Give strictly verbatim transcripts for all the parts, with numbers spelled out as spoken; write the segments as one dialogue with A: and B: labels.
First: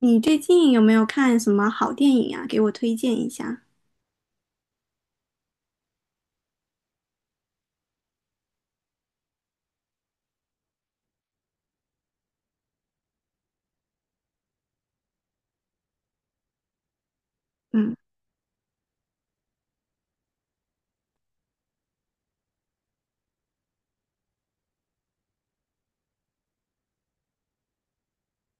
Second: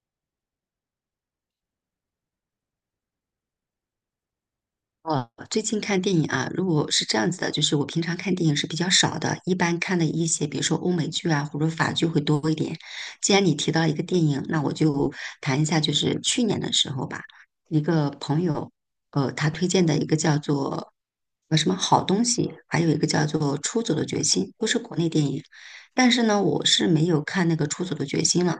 A: 你最近有没有看什么好电影啊？给我推荐一下。
B: 哦，最近看电影啊，如果是这样子的，就是我平常看电影是比较少的，一般看的一些，比如说欧美剧啊，或者法剧会多一点。既然你提到一个电影，那我就谈一下，就是去年的时候吧，一
A: 嗯，
B: 个朋友，呃，他推荐的一个叫做呃什么好东西，还有一个叫做《出走的决心》，都是国内电影，但是呢，我是没有看那个《出走的决心》了。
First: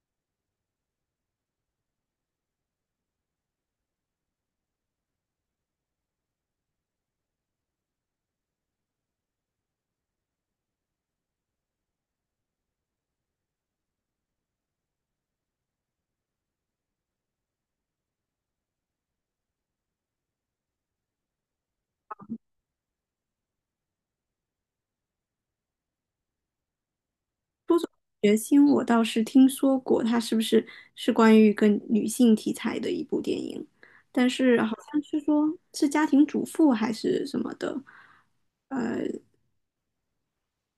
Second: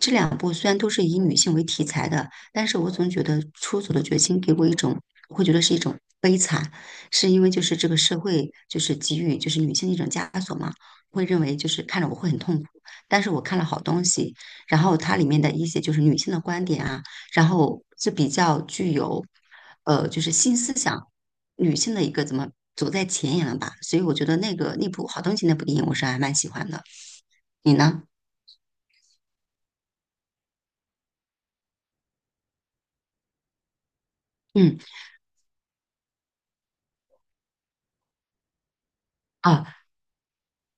B: 这两部虽然都是以女性为题材的，但是我总觉得《出走的决心》给我一种我会觉得是一种悲惨，是因为就是这个社会就是给予就是女性的一种枷锁嘛，会认为就是看着我会很痛苦，但是我看了好东西，然后它里面的一些就是女性的观点啊，然后是比较具有呃就是新思想女性的一个怎么走在前沿了吧，所以我觉得那个那部好东西那部电影我是还蛮喜欢的，你呢？
A: 《决心》我倒是听说过，它是不是是关于一个女性题材的一部电影？但是好
B: 嗯。
A: 像是说是家庭主妇还是什么的。
B: 啊，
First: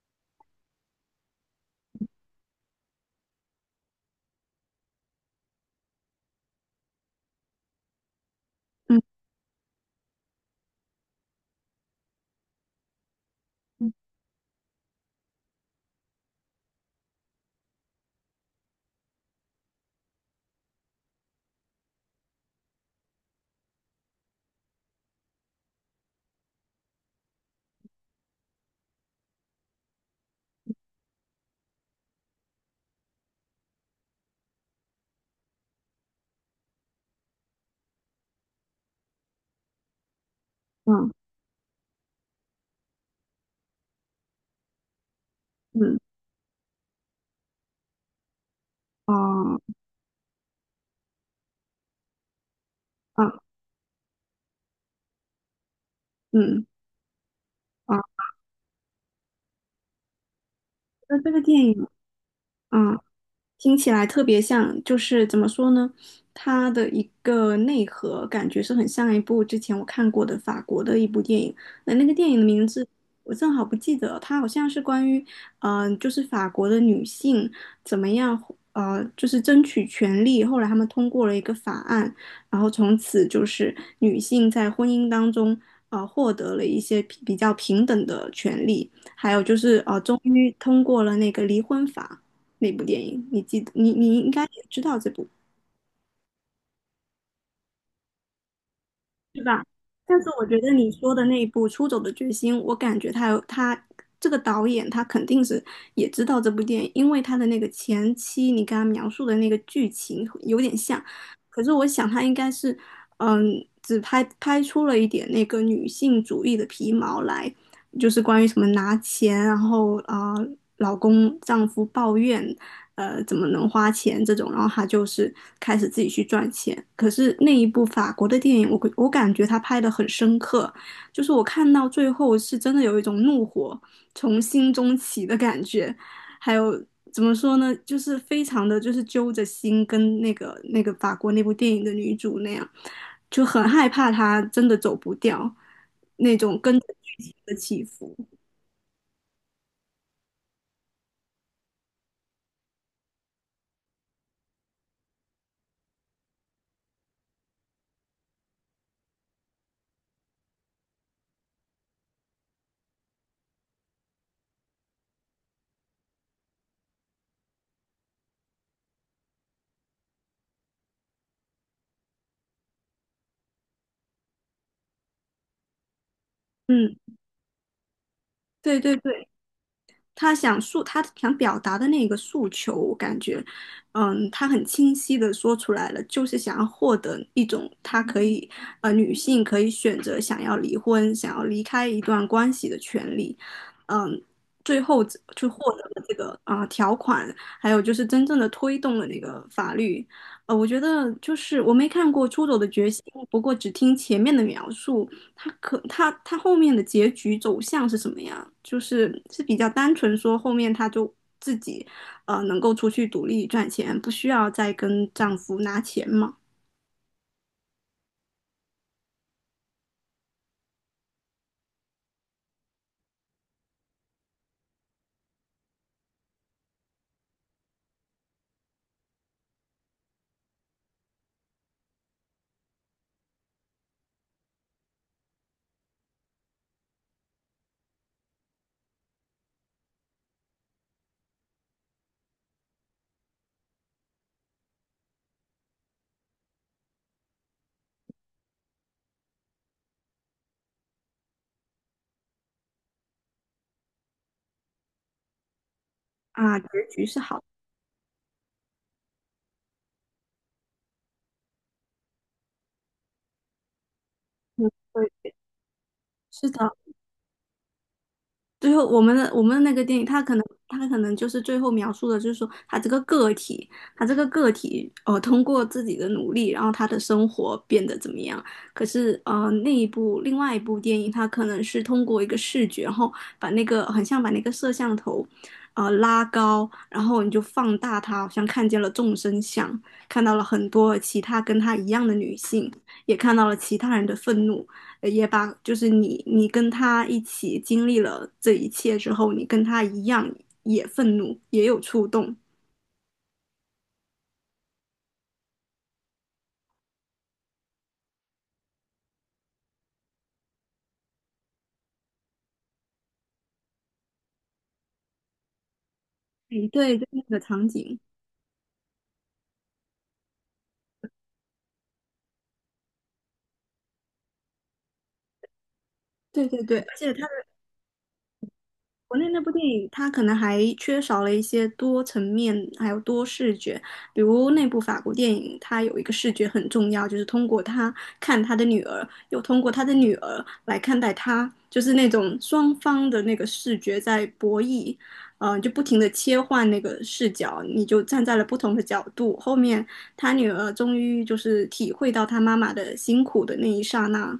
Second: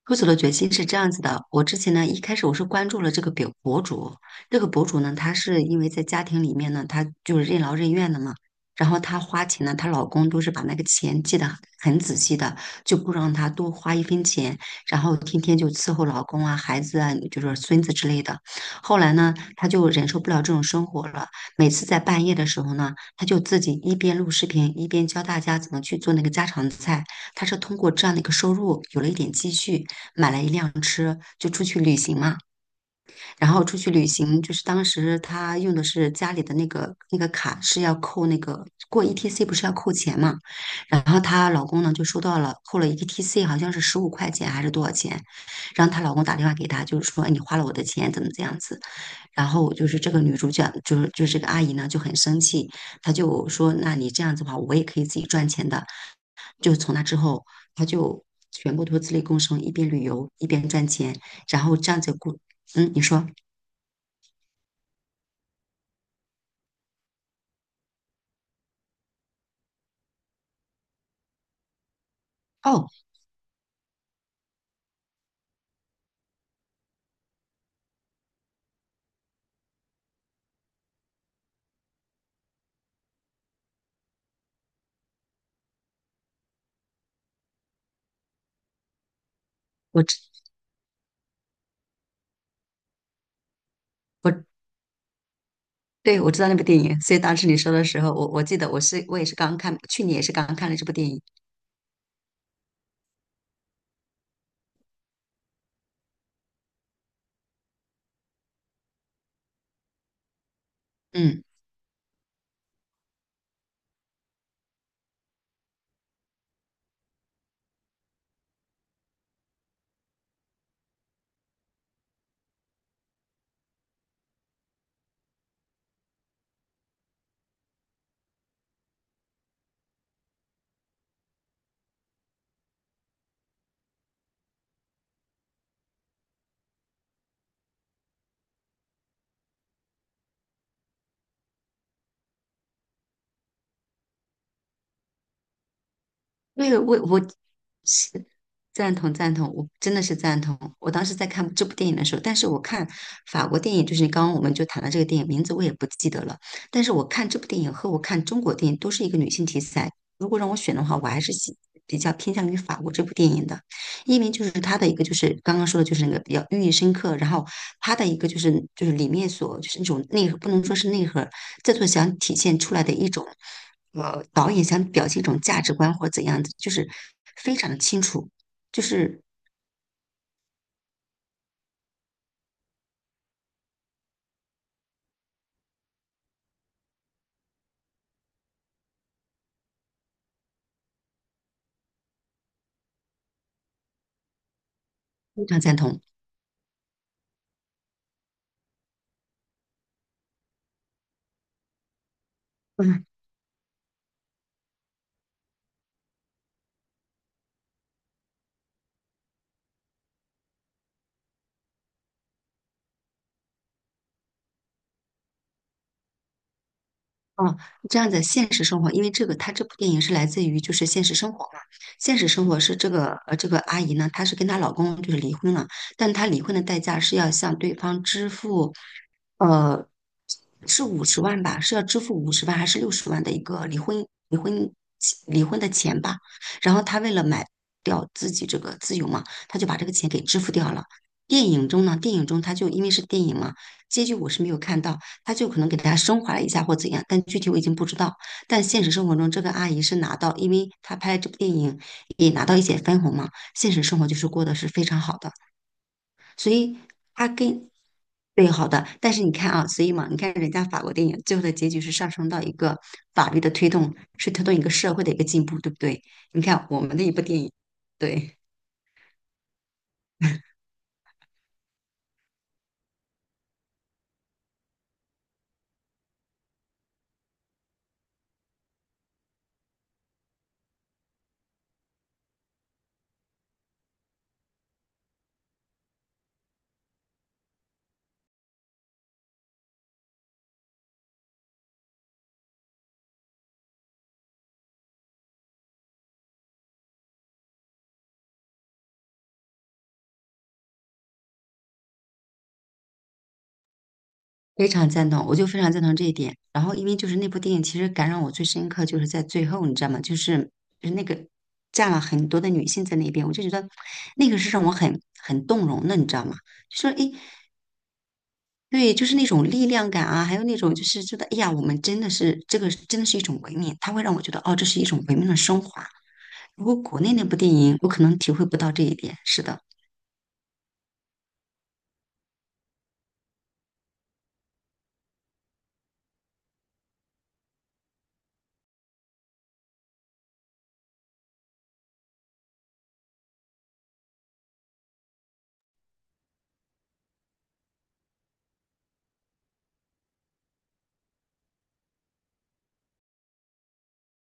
B: 喝酒的决心是这样子的，我之前呢，一开始我是关注了这个表博主，这个博主呢，她是因为在家庭里面呢，她就是任劳任怨的嘛，然后
A: 嗯
B: 她花钱呢，她老公都是把那个钱记得很仔细的，就不让她多
A: 嗯
B: 花一分钱，然后天天就伺候老公啊、孩子啊，就是孙子之类的。后来呢，她就忍受不了这种生活了，每次在半夜的时候呢，她就自己一边录视频，一边教大家怎么去做那个家常菜，她是通过这样的一个收入有了一点积蓄。买了一辆车就出去旅行嘛。然后出去旅行，就是当时他用的是家里的那个那个卡，是要扣那个过 E T C 不是要扣钱嘛？然后她老公呢就收到了扣了 E T C，好像是十五块钱还是多少钱？然后
A: 嗯，
B: 她老公打电话给她，就是说、哎你花了我的钱，怎么这样子？然
A: 哦，
B: 后就是这个女主角，就是就是这个阿姨呢就很生气，她
A: 啊
B: 就说那你这样子的话，我也可以自己赚钱的。
A: 嗯
B: 就从那之后，他
A: 啊，
B: 就全部都自力更生，一边旅游一边赚钱，
A: 那这个电
B: 然后
A: 影，
B: 这样子过。嗯，
A: 嗯
B: 你说
A: 听起来特别像，就是怎么说呢？它的一个内核感觉是很像一部之前我看过的法国的一部电影，那那个电影的名字
B: 哦，
A: 我正好不记得了，它好像是关于，嗯、就是法国的女性怎么样，呃，就是争取权利，后来他们通过了一个法案，然后从此就是女性在婚姻当中，呃，获得了一些比比较平等的权利，还有就是呃，
B: 我
A: 终
B: 知
A: 于通过了那个离婚法。那部电影，你记得你你应该
B: 我
A: 也知道这部，
B: 对我知道那部电影，所以当时你说的时候，我我记得我是我也是
A: 对
B: 刚
A: 吧？
B: 看，去年
A: 但
B: 也
A: 是
B: 是
A: 我
B: 刚
A: 觉
B: 看
A: 得
B: 了这
A: 你
B: 部电
A: 说
B: 影。
A: 的那一部《出走的决心》，我感觉他有他这个导演他肯定是也知道这部电影，因为他的那个前期你刚刚描述的那个剧情有点像，
B: 嗯。
A: 可是我想他应该是嗯，只拍拍出了一点那个女性主义的皮毛来，就是关于什么拿钱，然后啊、呃老公丈夫抱怨呃怎么能花钱这种，然后他就是开始自己去赚钱。可是那一部法国的电影，我我感觉他拍的很深刻，就是我看到最后是真的有一种怒火从心中起的感觉，还有。怎么说呢？就是非常的就是揪着心，跟那个那个法国那部电影的女主那样，就很害怕她真的走不掉那种
B: 对，
A: 跟着
B: 我我
A: 剧情的起
B: 是
A: 伏。
B: 赞同赞同，我真的是赞同。我当时在看这部电影的时候，但是我看法国电影，就是刚刚我们就谈了这个电影名字，我也不记得了。但是我看这部电影和我看中国电影都是一个女性题材。如果让我选的话，我还是喜比较偏向于法国这部电影的，因为就是它的一个就是刚刚说的就是那个比较寓意深刻，然后它的一个就是就是里面所就是那种内核，不能说是内核，这就想体现出来的一种，呃，导演想表现一种价值观或者怎样子，就是
A: 嗯，
B: 非常的清楚，
A: 对
B: 就
A: 对
B: 是
A: 对。他想诉他想表达的那个诉求，我感觉，嗯，他很清晰的说出来了，就是想要获得一种他可以，呃，女性可以选择想要离婚、想要离开一段关系的权利，嗯，最后
B: 非
A: 就
B: 常
A: 获
B: 赞
A: 得
B: 同。
A: 了这个啊、呃条款，还有就是真正的推动了那个法律，呃，我觉得就是我没看过《出走的决心》，
B: 嗯，
A: 不过只听前面的描述，他可他他后面的结局走向是什么呀？就是是比较单纯说后面他就自己呃能够出去独立赚钱，不需要再跟丈夫拿钱嘛？
B: 哦，这样的现实生活，因为这个，它这部电影是来自于就是现实生活嘛。现实生活是这个呃这个阿姨呢，她是跟她老公就是离婚了，但她离婚的代价是要向对方支付，呃，是五十万吧，是要支付五十万还是六十万的一个离婚离婚离婚的钱吧。然后她为了买掉自己这个自由嘛，她就把这个钱给支付掉了。电影中呢，电影中她就因为是电影嘛，结局我是没有看到。他就可能给大家升华了一下或怎样，但具体我已经不知道。但现实生活中，这个阿姨是拿到，因为她拍这部电影也拿到一些分红嘛，现实生活就是过得是非常好的，所
A: 啊，结
B: 以
A: 局是
B: 她
A: 好的，
B: 跟。对，好的，但是你看啊，所以嘛，你看人家法国电影最后的结局是上升到一个法律的推动，是推动一个
A: 嗯
B: 社会的一个
A: 对，
B: 进步，对不对？你
A: 是
B: 看
A: 的，
B: 我们的一部电影，对。
A: 最后，我们的我们的那个电影，他可能他可能就是最后描述的，就是说他这个个体，他这个个体，呃，通过自己的努力，然后他的生活变得怎么样？可是，呃，那一部另外一部电影，他可能是通过一个视觉，然后把那个很像把那个摄像头，呃，拉高，然后你就放大它，好像看见了众生相，看到了很多其他跟他一样的女性，也看到了其他人的愤怒，呃也把就是你你跟他一起经历了这一切之后，你跟他一样也愤怒，也有触动。
B: 非常赞同，我就非常赞同这一点。然后，因为就是那部电影，其实感染我最深刻就是在最后，你知道吗？就是就是那个站了很多的女性在那边，我就觉得那个是让我很很动容的，你知道吗？
A: 嗯，
B: 就说
A: 对，就
B: 诶，
A: 那个场景，
B: 对，就是那种力量感啊，还有那种就是觉得哎呀，我们真的是这个真的是一种文明，它会让我觉得哦，这是一种文明的升华。
A: 对对
B: 如果
A: 对，而
B: 国
A: 且
B: 内那
A: 他
B: 部电影，我可能体会不到这一点。
A: 国内那
B: 是
A: 部
B: 的。
A: 电影，它可能还缺少了一些多层面，还有多视觉。比如那部法国电影，它有一个视觉很重要，就是通过他看他的女儿，又通过他的女儿来看待他，就是那种双方的那个视觉在博弈，嗯、呃，就不停的切换那个视角，你就站在了不同的角度。后面他女儿终于就是体会到他妈妈的辛苦的那一刹那，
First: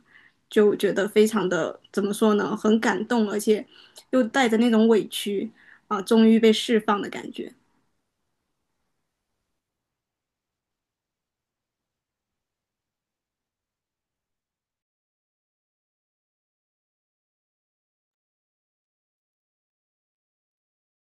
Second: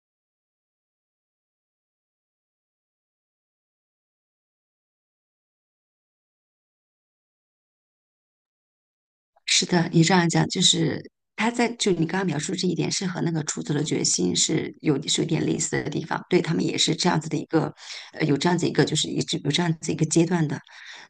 A: 就觉得非常的怎么说呢，很感动，而且。又带着那种委屈啊，终于被释放的感觉。
B: 是的，你这样讲就是他在就你刚刚描述这一点是和那个出走的决心是有是有点类似的地方，对他们也是这样子的一个，呃，有这样子一个就是一直有这样子一个阶段的，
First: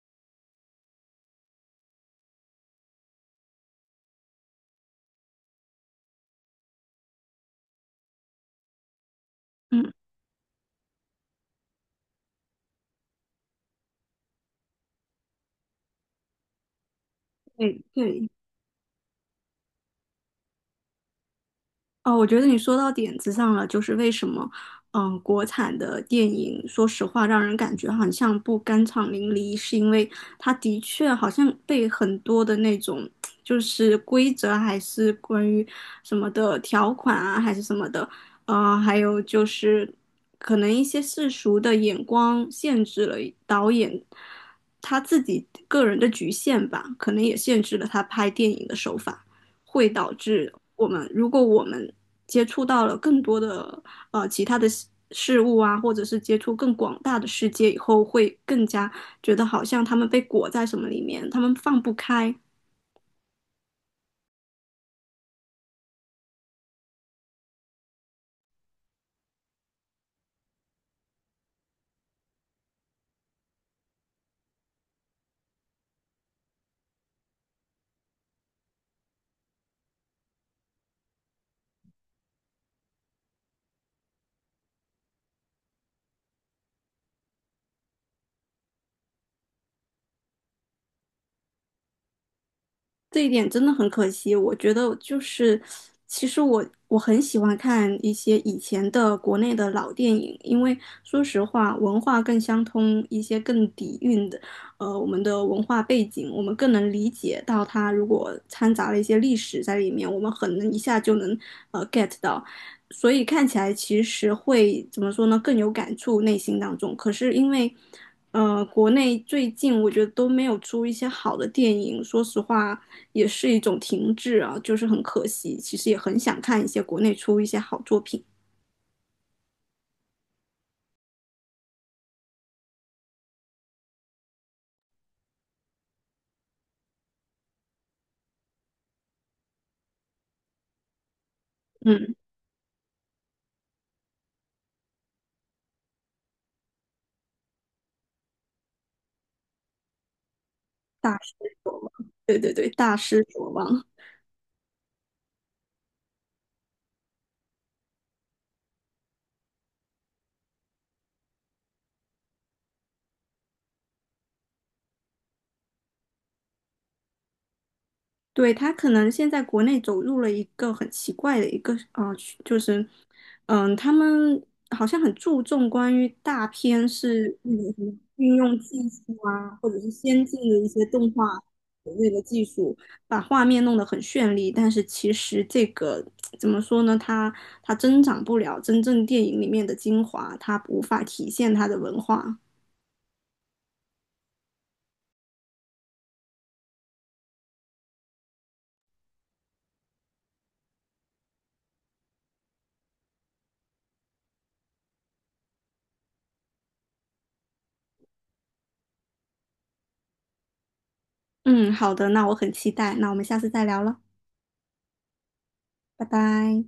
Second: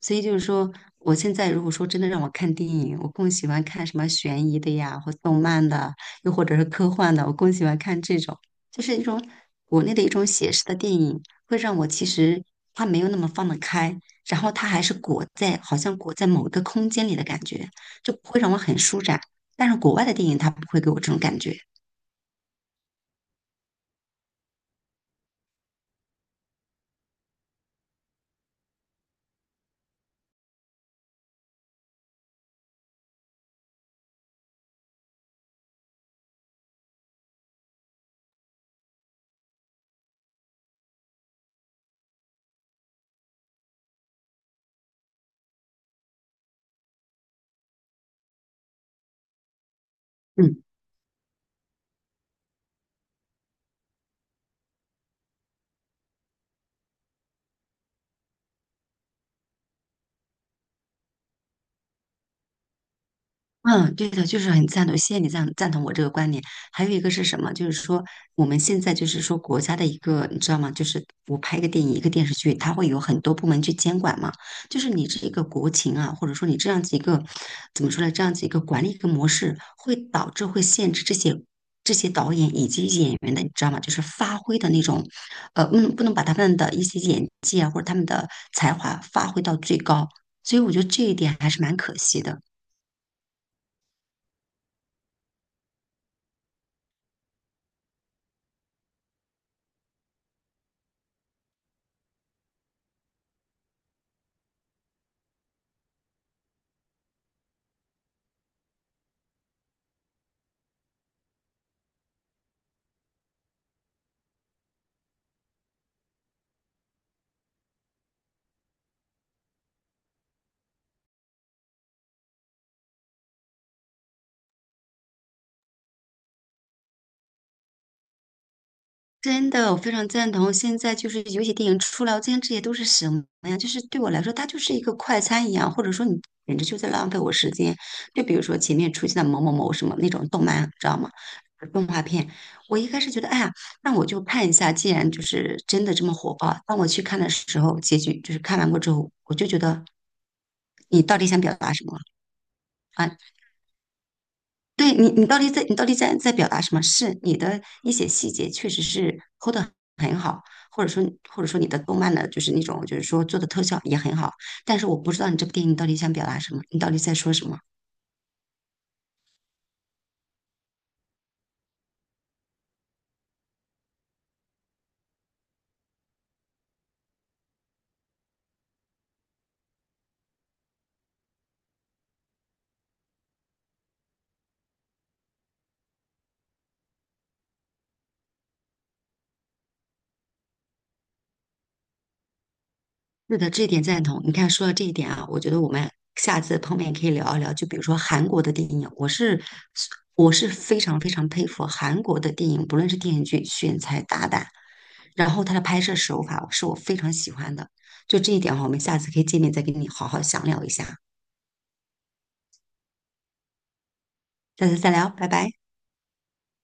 B: 所以就是说，我现在如果说真的让我看电影，我更喜欢看什么悬疑的呀，或动漫的，又或者是科幻的，我更喜欢看这种，就是一种国
A: 嗯，
B: 内的一种写实的电影，会让我其实它没有那么放得开，然后它还是裹在好像裹在某一个空间里的感觉。
A: 对
B: 就
A: 对，
B: 不会让我很舒展。但是国外的电影它不会给我这种感觉，
A: 哦，我觉得你说到点子上了，就是为什么，嗯，国产的电影，说实话，让人感觉好像不酣畅淋漓，是因为它的确好像被很多的那种，就是规则还是关于什么的条款啊，还是什么的，呃，还有就是可能一些世俗的眼光限制了导演他自己个人的局限吧，可能也限制了他拍电影的手法。会导致
B: 嗯，
A: 我们，如果我们接触到了更多的呃其他的事事物啊，或者是接触更广大的世界以后，会更加觉得好像他们被裹在什么里面，他们放不开。
B: 嗯，对的，就是很赞同，谢谢你赞赞同我这个观点。还有一个是什么？就是说我们现在就是说国家的一个，你知道吗？就是我拍一个电影、一个电视剧，它会有很多部门去监管嘛。就是你这一个国情啊，或者说你这样子一个怎么说呢？这样子一个管理一个模式，会导致会限制这些这些导演以及演员的，你知道吗？就是发挥的那种，呃，嗯，不能把他们的一些演技啊，或者他们的才华发挥到最高。所以我觉得这一点还是蛮可惜的。
A: 这一点真的很可惜，我觉得就是，其实我我很喜欢看一些以前的国内的老电影，因为说实话，文化更相通，一些更底蕴的，呃，我们的文化背景，我们更能理解到它。如果掺杂了一些历史在里面，我们很能一下就能呃 get 到，所以看起来其实会怎么说呢，更有感触内心当中。可是因为呃，国内最近我觉得都没有出一些好的电影，说实话也是一种停滞啊，就是很可惜。其实也很想看一些国内出一些好作品，
B: 真的，我非常赞同。现在就是有些电影出来，我今天这些都是什么呀？就是对我来说，它就是一个快餐一样，或者说你简直就在浪费我时间。就比如说前面出现的某某某什么那种动漫，知道吗？动画
A: 嗯，
B: 片，我一开始觉得，哎呀，那我就看一下。既然就是真的这么火爆，当我去看的时候，结局就是看完过之后，我就觉得你
A: 大
B: 到底
A: 失
B: 想表达
A: 所
B: 什
A: 望，
B: 么
A: 对对对，大
B: 啊？
A: 失所望。
B: 对你，你到底在你到底在在表达什么？是你的一些细节确实是抠的很好，或者说或者说你的动漫的就是那种就是说做的特效也很好，但是我不知道你这部电影到底想表达什么，你到底在说什么？
A: 对，他可能现在国内走入了一个很奇怪的一个啊、呃就是，嗯，他们好像很注重关于大片是那个什么运用技术啊，或者是先进的一些动画所谓的技术，把画面弄得很绚丽，但是其实这个怎么说呢？它它增长不了真正电影里面的精华，它无法体现它的文化。
B: 是的，这一点赞同。你看，说到这一点啊，我觉得我们下次碰面可以聊一聊，就比如说韩国的电影，我是我是非常非常佩服韩国的电影，不论是电视剧选材大胆。然后它的拍摄手法是我非常喜欢的，就这一点哈，我们下次可以见面再跟你好好详聊一下。
A: 嗯，好的，那我很期待，那我们下次再聊了，
B: 下次再聊，拜拜。
A: 拜拜。